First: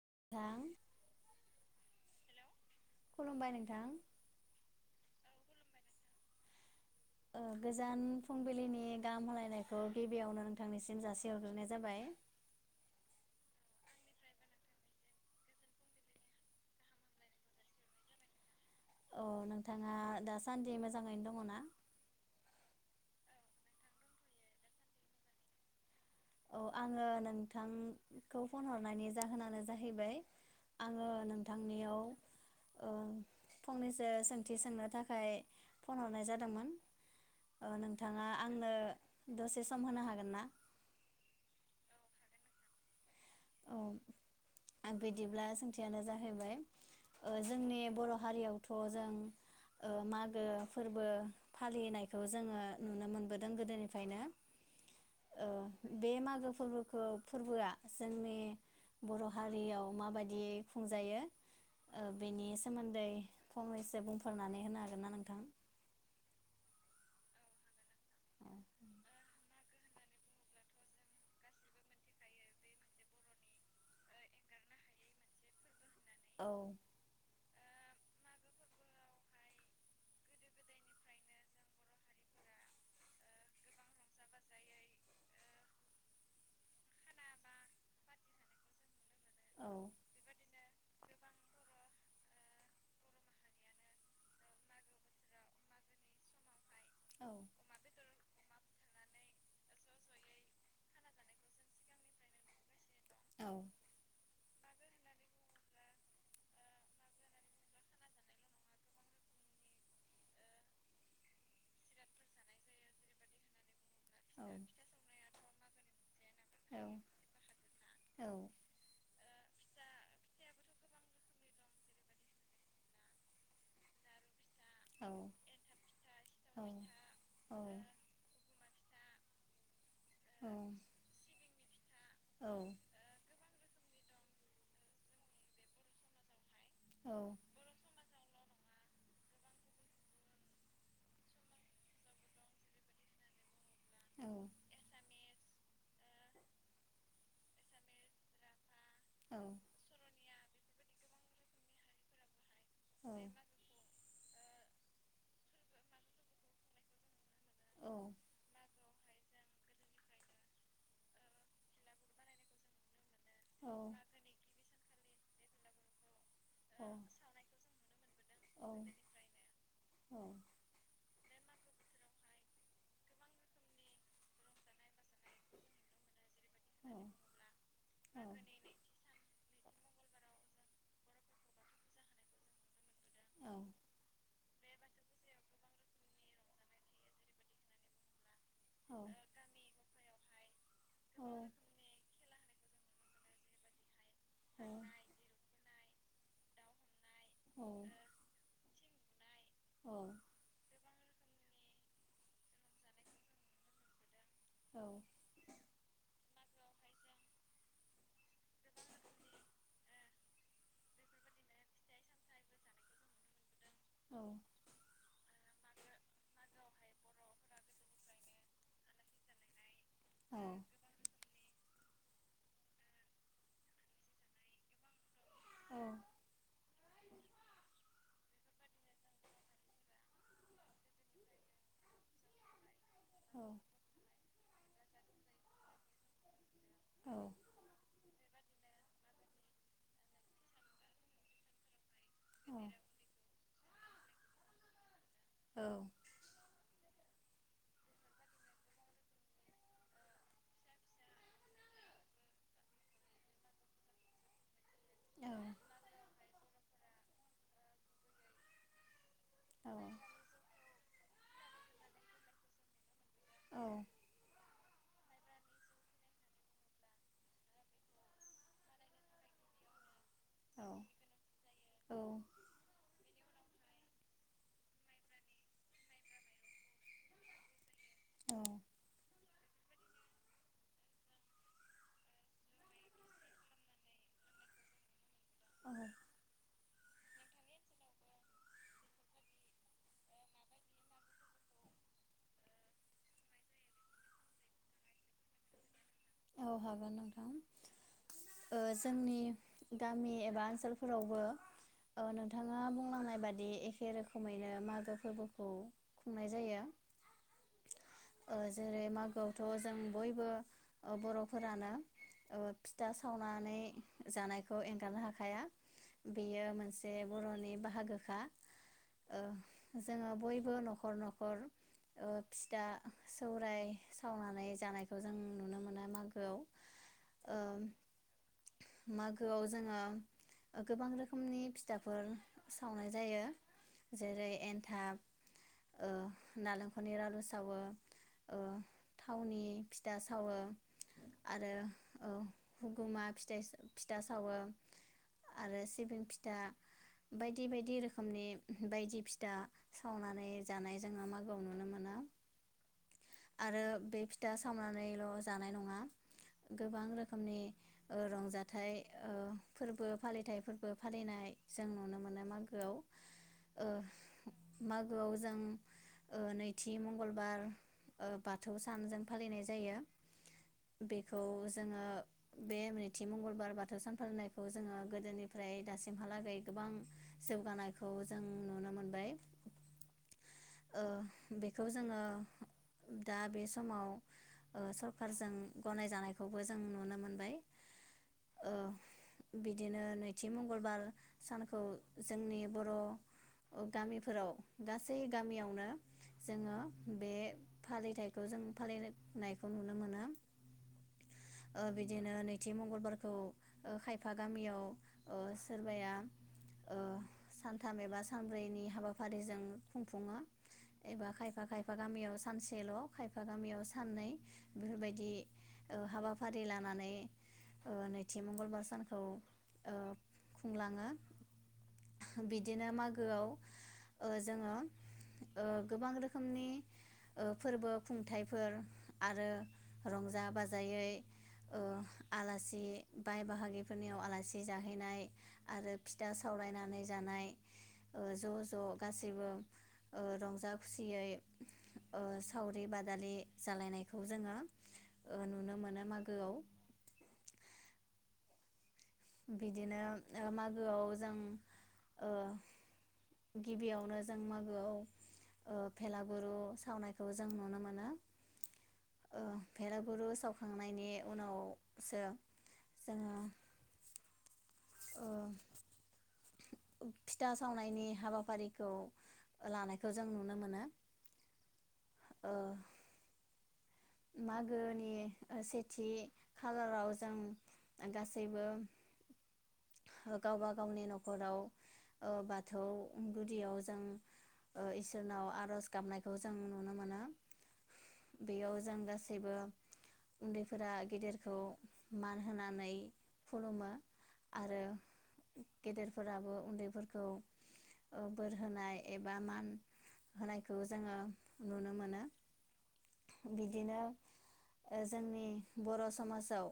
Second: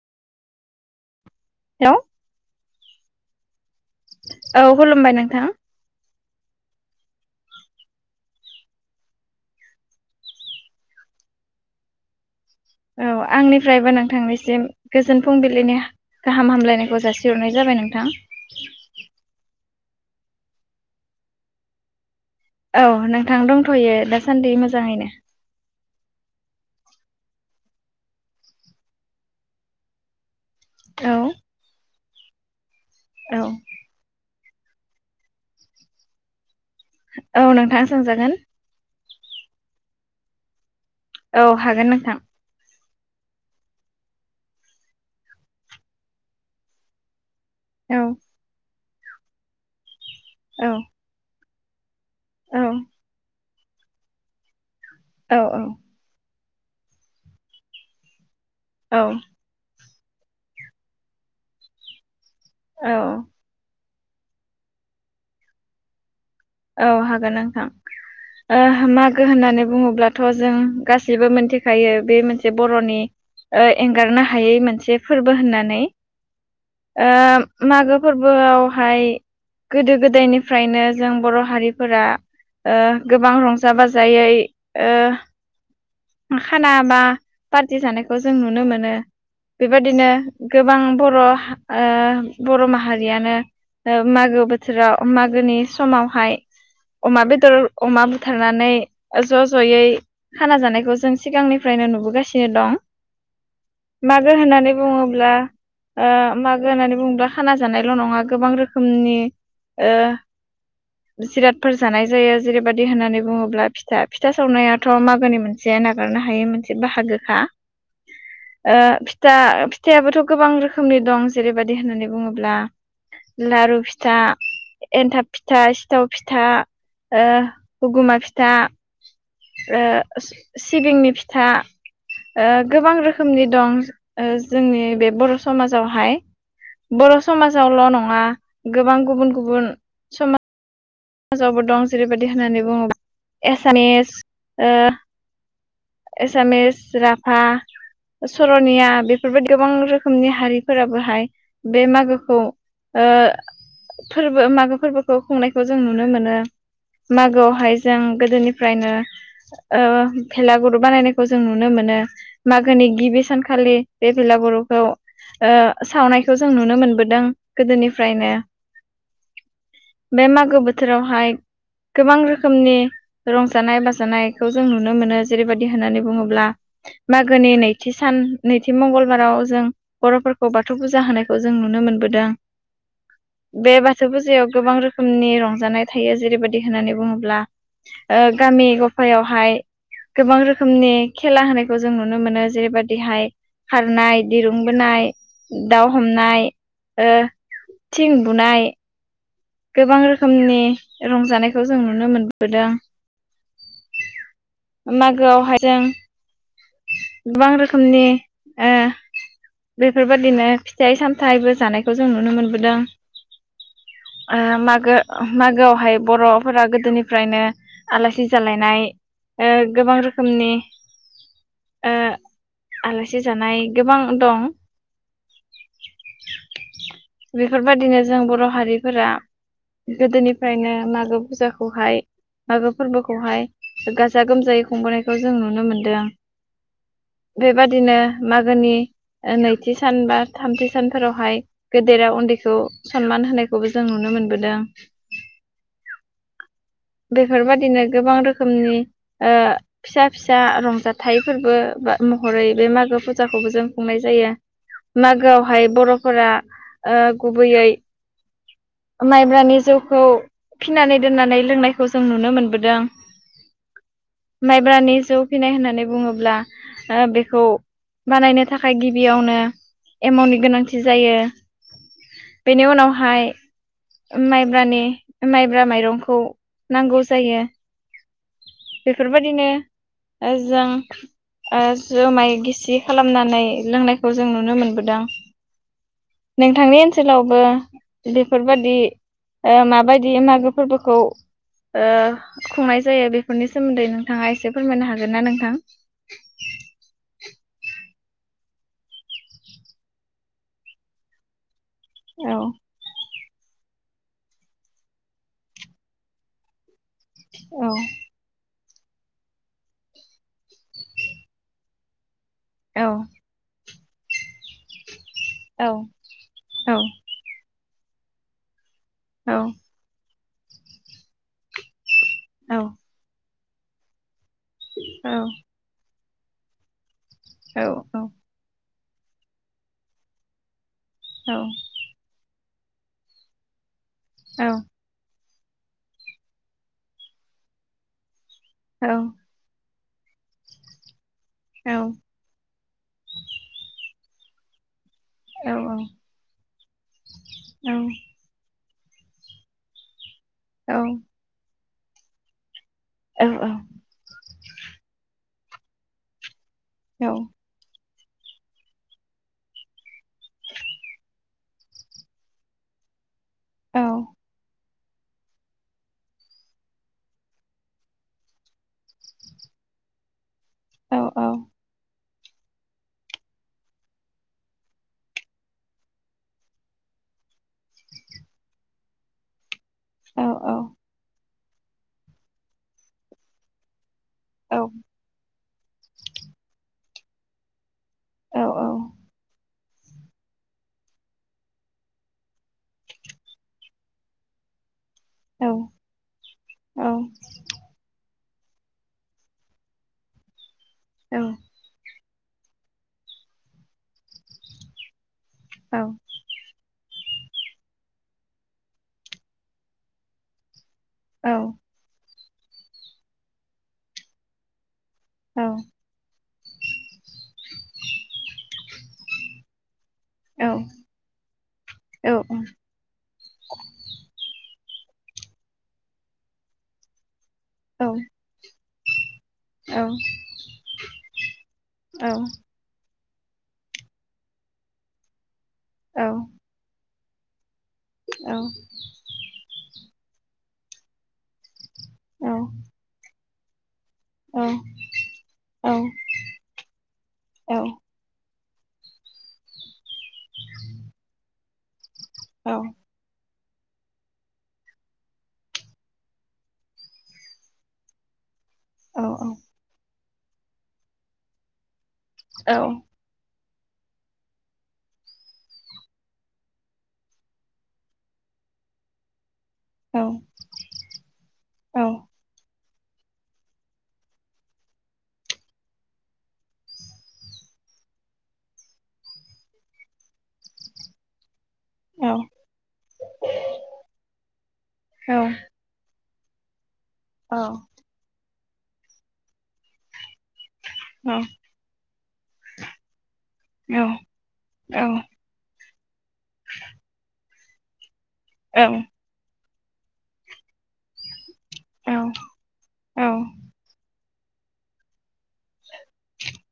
[inaudible] Hello खुलुमबाय नोंथां औ खुलुमबाय नोंथां। ओ गोजान फुंबिलिनि गाहाम हालायनायखौ गिबियावनो नोंथांनिसिम जासिहरग्रोनाय जाबाय। औ आंनिफ्रायबो नोंथांनिसिम गोजोन फुंबिलिनि हा गाहाम हामलायनायखौ जासि हरनाय जाबाय नोंथां। अ नोंथाङा दासान्दि मोजाङैनो दङ ना? औ नोंथां दंथ'यो दासान्दि मोजाङैनो। औ आङो नोंथांखौ फन हरनायनि जाहोनानो जाहैबाय आङो औ नोंथांनियाव ओ औ फंनैसो सों थि सोंनो थाखाय फन हरनाय जादोंमोन। औ ओ नोंथां नोंथाङा सोंजागोन। आंनो दसे सम होनो हागोन ना? औ हागोन नोंथां। औ आं बिदिब्ला सोंथियानो जाहैबाय ओ जोंनि औ बर' हारियाव थु अ जों ओ मागो औ फोरबो फालिनाय खौ जोङो औ नुनो मोनबो दों गोदोनिफ्रायनो। औ ओ बे मागो फोरबोखौ फोरबोआ जोंनि औ बर' हारियाव मा बादियै खुंजायो ओ बेनि सोमोनदै औ फंनैस सो बुंफोरनानै होनो हागोन ना नोंथां? औ हागोन नोंथां। ओ मागो होननानै बुङोब्लाथ' जों गासैबो मोनथिखायो बे मोनसे बर'नि ओ एंगारनो हायै मोनसे फोरबो होननानै। औ ओ मागो फोरबोयावहाय गोदो-गोदायनिफ्रायनो जों बर' हारिफोरा ओ गोबां रंजा-बाजायै ओ खाना बा पार्टि जानायखौ जों नुनो मोनो। औ बेबादिनो गोबां बर' ओ बर' माहारियानो ओ मागो बोथोराव मागोनि समावहाय अमा बेदर अमा बुथारनानै ज' ज'यै खाना जानायखौ जों सिगांनिफ्रायनो नुबोगासिनो दं। औ मागो होननानै बुङोब्ला ओ मागो होननानै बुङोब्ला खाना जानायल' नङा गोबां रोखोमनि ओ जिरादफोर जानाय जायो जेरैबायाददि होननानै बुङोब्ला फि था औ फिथा औ सावनायाथ' मागोनि मोन से नागारना हायै मोनसे औ बाहागोखा औ ओ फिथा फिथायाबोथ' गोबां रो खोमनि दं। जेरैबादि होननानै बुङोब्ला लारु फिथा, औ एनथाब फिथा, सिथाव फिथा, ओ हगुमा फिथा ओ सिबिंनि फिथा ओ गोबां रोखोमनि दं ओ जोंनि बे बर' समाजावहाय बर' समाजावल' नङा गोबां गुबुन गुबुन समा जावबो दं जेरबायदि होननानै बुङो बा एस सामिस ओ एसामिस, राभा, सर'निया बेफोरबायदि गोबां रोखोमनि हारिफोराबो हाय बे मागोखौ ओ फोर बो मागो फोरबोखौ खुंनायखौ जों नुनो मोनो मागोआव हाय जों गोदोनिफ्रायनो ओ भेलागुर बानायनायखौ जों नुनो मोनो। मागोनि गिबि सानखालि बे भेलागुरखौ ओ सावनाय खौ जों नुनो औ मोनबोदों गोदोनिफ्रायनो। बे माग बोथोरावहाय गोबां रोखोमनि रंजानाय बाजानायखौ जों नुनो मोनो जेरैबायदि होननानै बुङोब्ला मागोनि नैथि सान नैथि मंगलबाराव जों बर'फोरखौ बाथौ फुजा होनायखौ जों नुनो मोनबोदों। औ बे बाथौ फुजायाव गोबां रोखोमनि रं जानाय थायो जेरैबादि बुङोब्ला ओ गामि औ गफायावहाय गोबां रोख रोखोमनि खेला होनायखौ जों नुनो मोनो जेरैबायदि हाय खारनाय दिरुं बोनाय दाउ हमनाय ओ थिं बुनाय गोबां रोखोमनि रंजाना नायखौ जों नुनो मोनबोदों मागोआवहाय जों गोबां रोखोमनि ओ बेफोरबायदिनो फिथाइ सामथाइबो जानायखौ जों नुनो मोनबोदों आ मागो मागोआवहाय बर'फोरा गोदोनिफ्रायनो आलासि जालायनाय ओ गोबां रोखोमनि ओ आलासि जानाय गोबां दं औ बेफोरबायदिनो जों बर' हारिफोरा गोदोनिफ्रायनो मागो फुजाखौहाय मागो फोरबोखौहाय गाजा गोमजायै खुंबोनायखौ जों नुनो मोनदों बेबादिनो मागोनि ओ नैथि सान बा थामथि सानफोरावहाय गेदेरा उन्दैखौ सनमान होनाय खौबो जों नुनो मोनबोदों बेफोरबादिनो गोबां रोखोमनि ओ फिसा फिसा रंजाथ थाइ फोरबो बा महरै बे मागो फुजाखौबो जों खुंनाय जायो। मागोआवहाय बर'फोरा ओ गुबैयै माइब्रानि औ जौखौ फिनानै दोननानै लोंनायखौ जों नुनो मोनबोदों औ औ माइब्रानि जौ फिनाय होननानै बुङोब्ला बेखौ बानायनो थाखाय गिबियावनो एमावनि गोनांथि जायो बेनि उनावहाय माइब्रानि माइब्रा माइरंखौ नांगौ जायो बेफोरबायदिनो ओ जा ओ जुमाय गिसि खालामनानै लोंनायखौ जों नुनो मोनबोदों नोंथांनि ओनसोलावबो बेफोरबादि ओ माबायदि मागो फोरबोखौ ओ खुंनाय जायो बेफोरनि सोमोन्दै नोंथाङा एसे फोरमायनो हागोन ना नोंथां? [inaudible] औ हागोन नोंथां ओ जोंनि गामि एबा ओनसोलफोरावबो औ औ नोंथाङा बुंलांनाय बादि बिदि एखे रोखोमैनो मागो फोरबोखौ खुंनाय जायो औ ओ जेरै मागोआवथ' जों बयबो बर'फोरानो ओ औ फिथा सावनानै जानायखौ एंगारनो हाया औ बेयो मोनसे बर'नि बा बाहागोखा ओ औ जोङो बयबो बो न'खर न'खर ओ औ फिथा सौराय सावनानै जानायखौ जों नुनो मोनो मागोआव ओ औ मागोआव जोङो गोबां औ रोखोमनि फिथाफोर सावनाय जायो जेरै औ एन्थाब ओ नालेंखरनि रालु सावो ओ थावनि फिथा सावो आरो औ हुगुमा फिथाइस फि था सावो आरो सिबिं फिथा बायदि बायदि रोखोमनि बायदि फिथा सावना नै जानाय औ जोङो माागोआव नुनो मो औ [unintelligible] औ आरो बे फि था सावनानै जानाय नङा गोबां औ रोखोमनि ओ रंजाथाइ ओ फोरबो फालिथाइफोरबो फालिनाय जों नुनो मोनो मागोआव ओ औ। मागोआव जों ओ नैथि मंगलबार ओ बाथौ सान जों फालिनाय जायो। औ बेखौ औ जोङो बे नैथि मंगलबार बाथौ सान फालिनायखौ जोङो गोदोनिफ्राय दासिमहालागै गोबां जौगानायखौ जों नुनो मोनबाय। औ औ। ओ बेखौ जोङो दा बे समाव औ। खारजों गनाय जानायखौबो जों नुनो मोनबाय। ओ बि दिनो नैथि मंगलबार सानखौ जोंनि बर' गामिफोराव गा सै औ गामियावनो जोङो औ बे फालिथाय खौ जों फालिनायखौ नु औ। दिनो नैथि मंगलबारखौ खायफा गामियाव ओ सोरबाया औ ओ सानथाम एबा सानब्रैनि हाबाफारिजों खुंफुङो एबा खायफा खायफा गामियाव सानसेल' खायफा गामियाव साननै दि औ हाबा फारि लानानै नैथि मंगलबार सानखौ खुंलाङो। बिदिनो मागोआव ओ जों ओ गोबां रोखोमनि ओ फोरबो खुंथाइफोर आरो रंजा बाजायै ओ आलासि बाय बाहागिफोरनियाव आलासि जाहैनाय आरो फिथा सावरायनानै जानाय ओ ज' ज' गासैबो ओ रंजा खुसियै ओ सावरि बादालि जालायनायखौ जों औ औ औ बिदिनो ओ मागोआव जों ओ गिबियावनो जों मागोआव भेलागुरु सावनायखौ जों नुनो मोनो अ भेलागुरु सावखांनायनि उनाव जो जोङो ओ फिथा सावनायनि हाबाफारिखौ लानायखौ औ जों नुनो मोनो मागोनि सेथि खालाराव जों गासैबो गावबा गावनि न'खराव बाथौ गुदियाव जों इसोरनाव आर'ज गाबनाय खौ जों नुनो मोनो औ बेयाव जों गासैबो उनदै फोरा गेदेरखौ मान होनानै खुलुमो आरो गेदेरफोराबो उनदैफोरखौ औ बोर होनाय एबा मान होनायखौ जोङो नुनो मोनो बिदिनो जोंनि बर' समाजाव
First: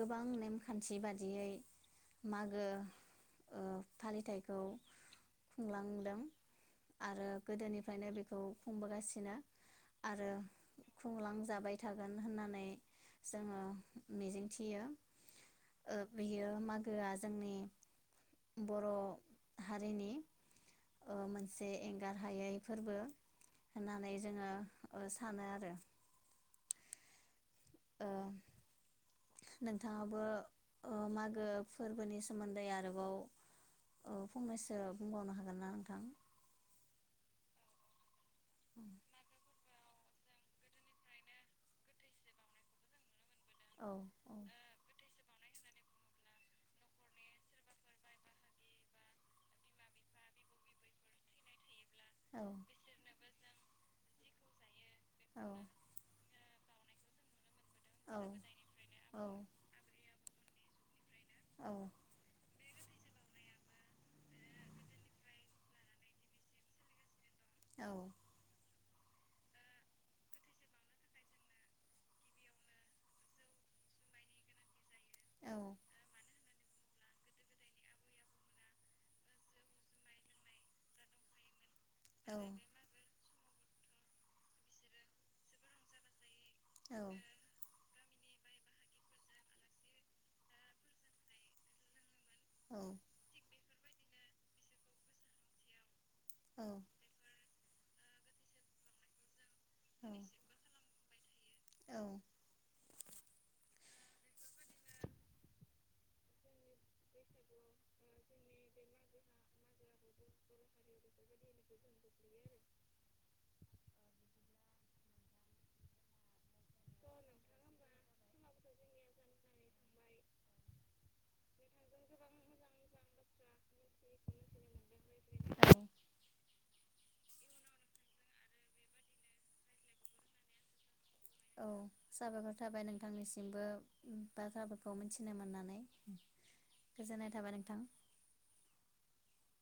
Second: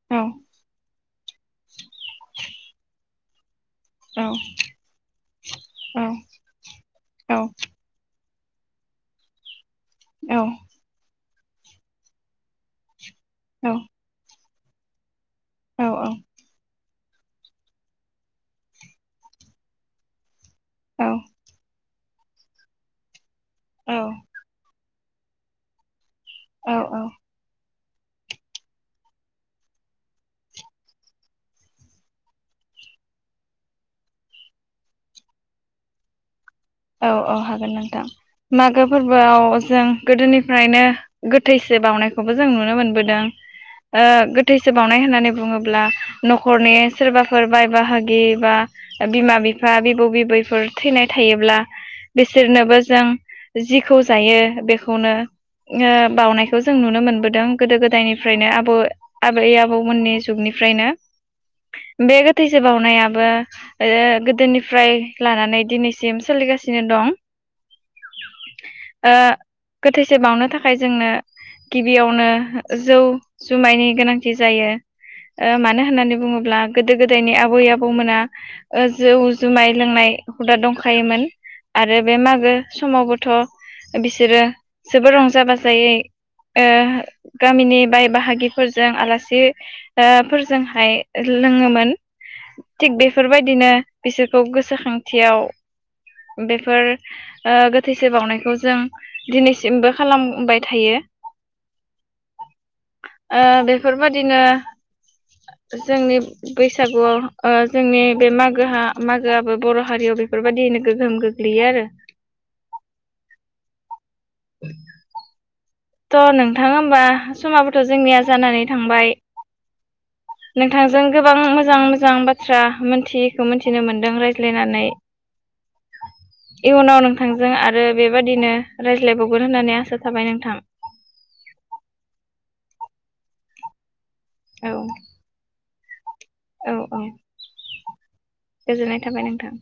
गोबां ओ नेमखान्थि बादि यै मागो ओ फालिथायखौ खुंलांदों आरो गोदोनिफ्रायनो बेखौ खौ खुंबोगासिनो आरो खुंलांजाबाय थागोन होननानै औ मिजिं थियो। ओ बेयो मा जौआ जोंनि बर' हारिनि ओ मोनसे गाहायै फोरबो होननानै औ जोङो ओ सानो आरो। औ औ। ओ नोंथाङाबो मागो फोरबोनि सोमोन्दै आरोबाव ओ फंनैसो बुंबावनो हागोन ना नोंथां? औ औ हागोन नोंथां। मागो फोरबोआव जों गोदोनिफ्रायनो गोथैसो बावनायखौबो जों नुनो मोनबोदों। औ ओ औ गोथैसो बावनाय होननानै बुङो न'खरनि सोरबाफोर बाय बाहागि बा बिमा-बिफा, बिबौ-बिबैफोर थैनाय थायोब्ला औ बिसोरनोबो जों जिखौ जायो बेखौ खौनो औ ओ बाउनायखौ खौ जों नुनो मोनबोदों। औ गोदो-गोदायनिफ्रायनो आबौ औ आबै आबौमोननि समनिफ्रायनो बे गोथै सि बावनायाबो ओ गोदोनिफ्राय लानानै दिनैसिम सोलिगासिनो नो दं। औ। ओ गोथैसि बावनो थाखाय जोंनो गिबियावनो जौ जुमायनि गोनांथि जायो। ओ औ मानो होननानै बुङोब्ला गोदो गोदायनि आबै आबौमोना जौ जुमाय लोंनाय हुदा दंखायोमोन। आरो बे मागो समावबोथ' बिसोरो जोबोर रंजा-बाजायै ओ गामिनि बाय बाहागि फोरजों आलासि फोरजोंहाय लोङोमोन थिग बेफोर बायदिनो बिसोरखौ गोसोखांथियाव बेफोर ओ गो थैसो बावनायखौ जों दिनै सिम बो खालामबाय थायो ओ औ बे बेफोरबायदिनो जोंनि बैसागुआव जोंनि बे माग गोहा मागोआबो बर' हारियाव बेफोर बायदियैनो गोहोम गो आरो [unintelligible] थ' नोंथां होमबा समाबोथ' जोंनिया जानानै थांबाय नोंथांजों गोबां मोजां मोजां बाथ्रा मोनथियैखौ मोनथिनो मोनदों रायज्लायनानै औ औ इयुनाव नोंथांजों आरो बेबादिनो रायज्लायबावगोन होननानै आसा थाबाय नोंथां औ साबायखर थाबाय नोंथांनिसिमबो औ बाथ्राफोरखौ मिथिनो मोननानै औ औ गोजोननाय थाबाय नोंथां। गोजोननाय थाबाय नोंथां